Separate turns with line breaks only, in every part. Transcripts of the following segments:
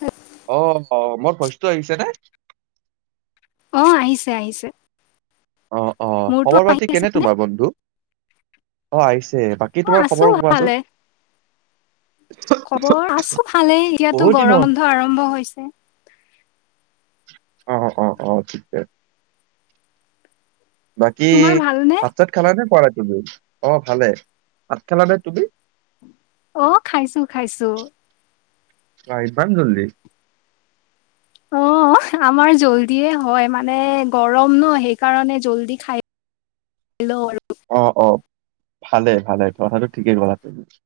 উ-
অ' হ' মোৰ ভইজটো আহিছে নে?
অহ, আহিছে আহিছে।
অ' অ'
মোৰতো
খবৰ
আহি
পাতি
আছে
কেনে
নে
তোমাৰ বন্ধু? অ' আহিছ- ছে
অ
বাকী তোমাৰ
আছো
খবৰ
ভালে
কোৱাচোন?
খবৰ আছোঁ ভালেই। এতিয়াতো
বহুত দিন
গৰম
হ'ল
বন্ধ আৰম্ভ হৈছে।
অ', অ', অ', ঠিক। বাকী,
তোমাৰ ভালনে
ভাত-চাত খেলা নে খোৱা নাই তুমি? অ', ভালে। ভাত খেলা নে তুমি?
অহ, খাইছোঁ খাইছোঁ।
বা ইমান জল্দি?
অহ, আমাৰ জল্দিয়ে হয়। মানে, গৰম ন, সেইকাৰণে জল্দি খাই- লওঁ আৰু।
অ' অ', ভালে ভালে। কথাটো ঠিকেই কলা তুমি। [inaudible]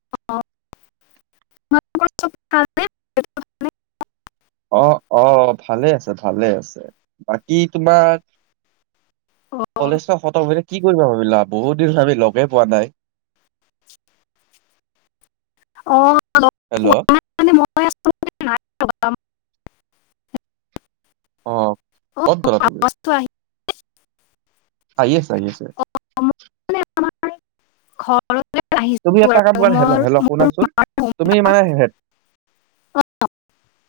অ' [unintelligible] [unintelligible] [unintelligible]
অ' অ', ভালে আছে, ভালে আছে। বাকী তোমাক-
অ
কলেজো খতম হৈ এতিয়া কি কৰিব ভাবিলা? বহুত দিন ভাবি লগে পোৱা নাই। [inaudible]
অহ, লগ-
হেল্ল'
পোৱা নাই মানে [unintelligible] [unintelligible]
অহ।
অহ [unintelligible] [unintelligible]
আহি আছে, আহি আছে।
ঘৰত
তুমি এটা কাম কৰা, হেল্ল' হেল্ল' শুনাচোন।
মাৰ হোম
তুমি
টাউন।
মানে হেট-
অ,
[inaudible]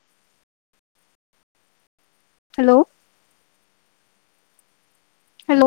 হেল্ল' হেল্ল'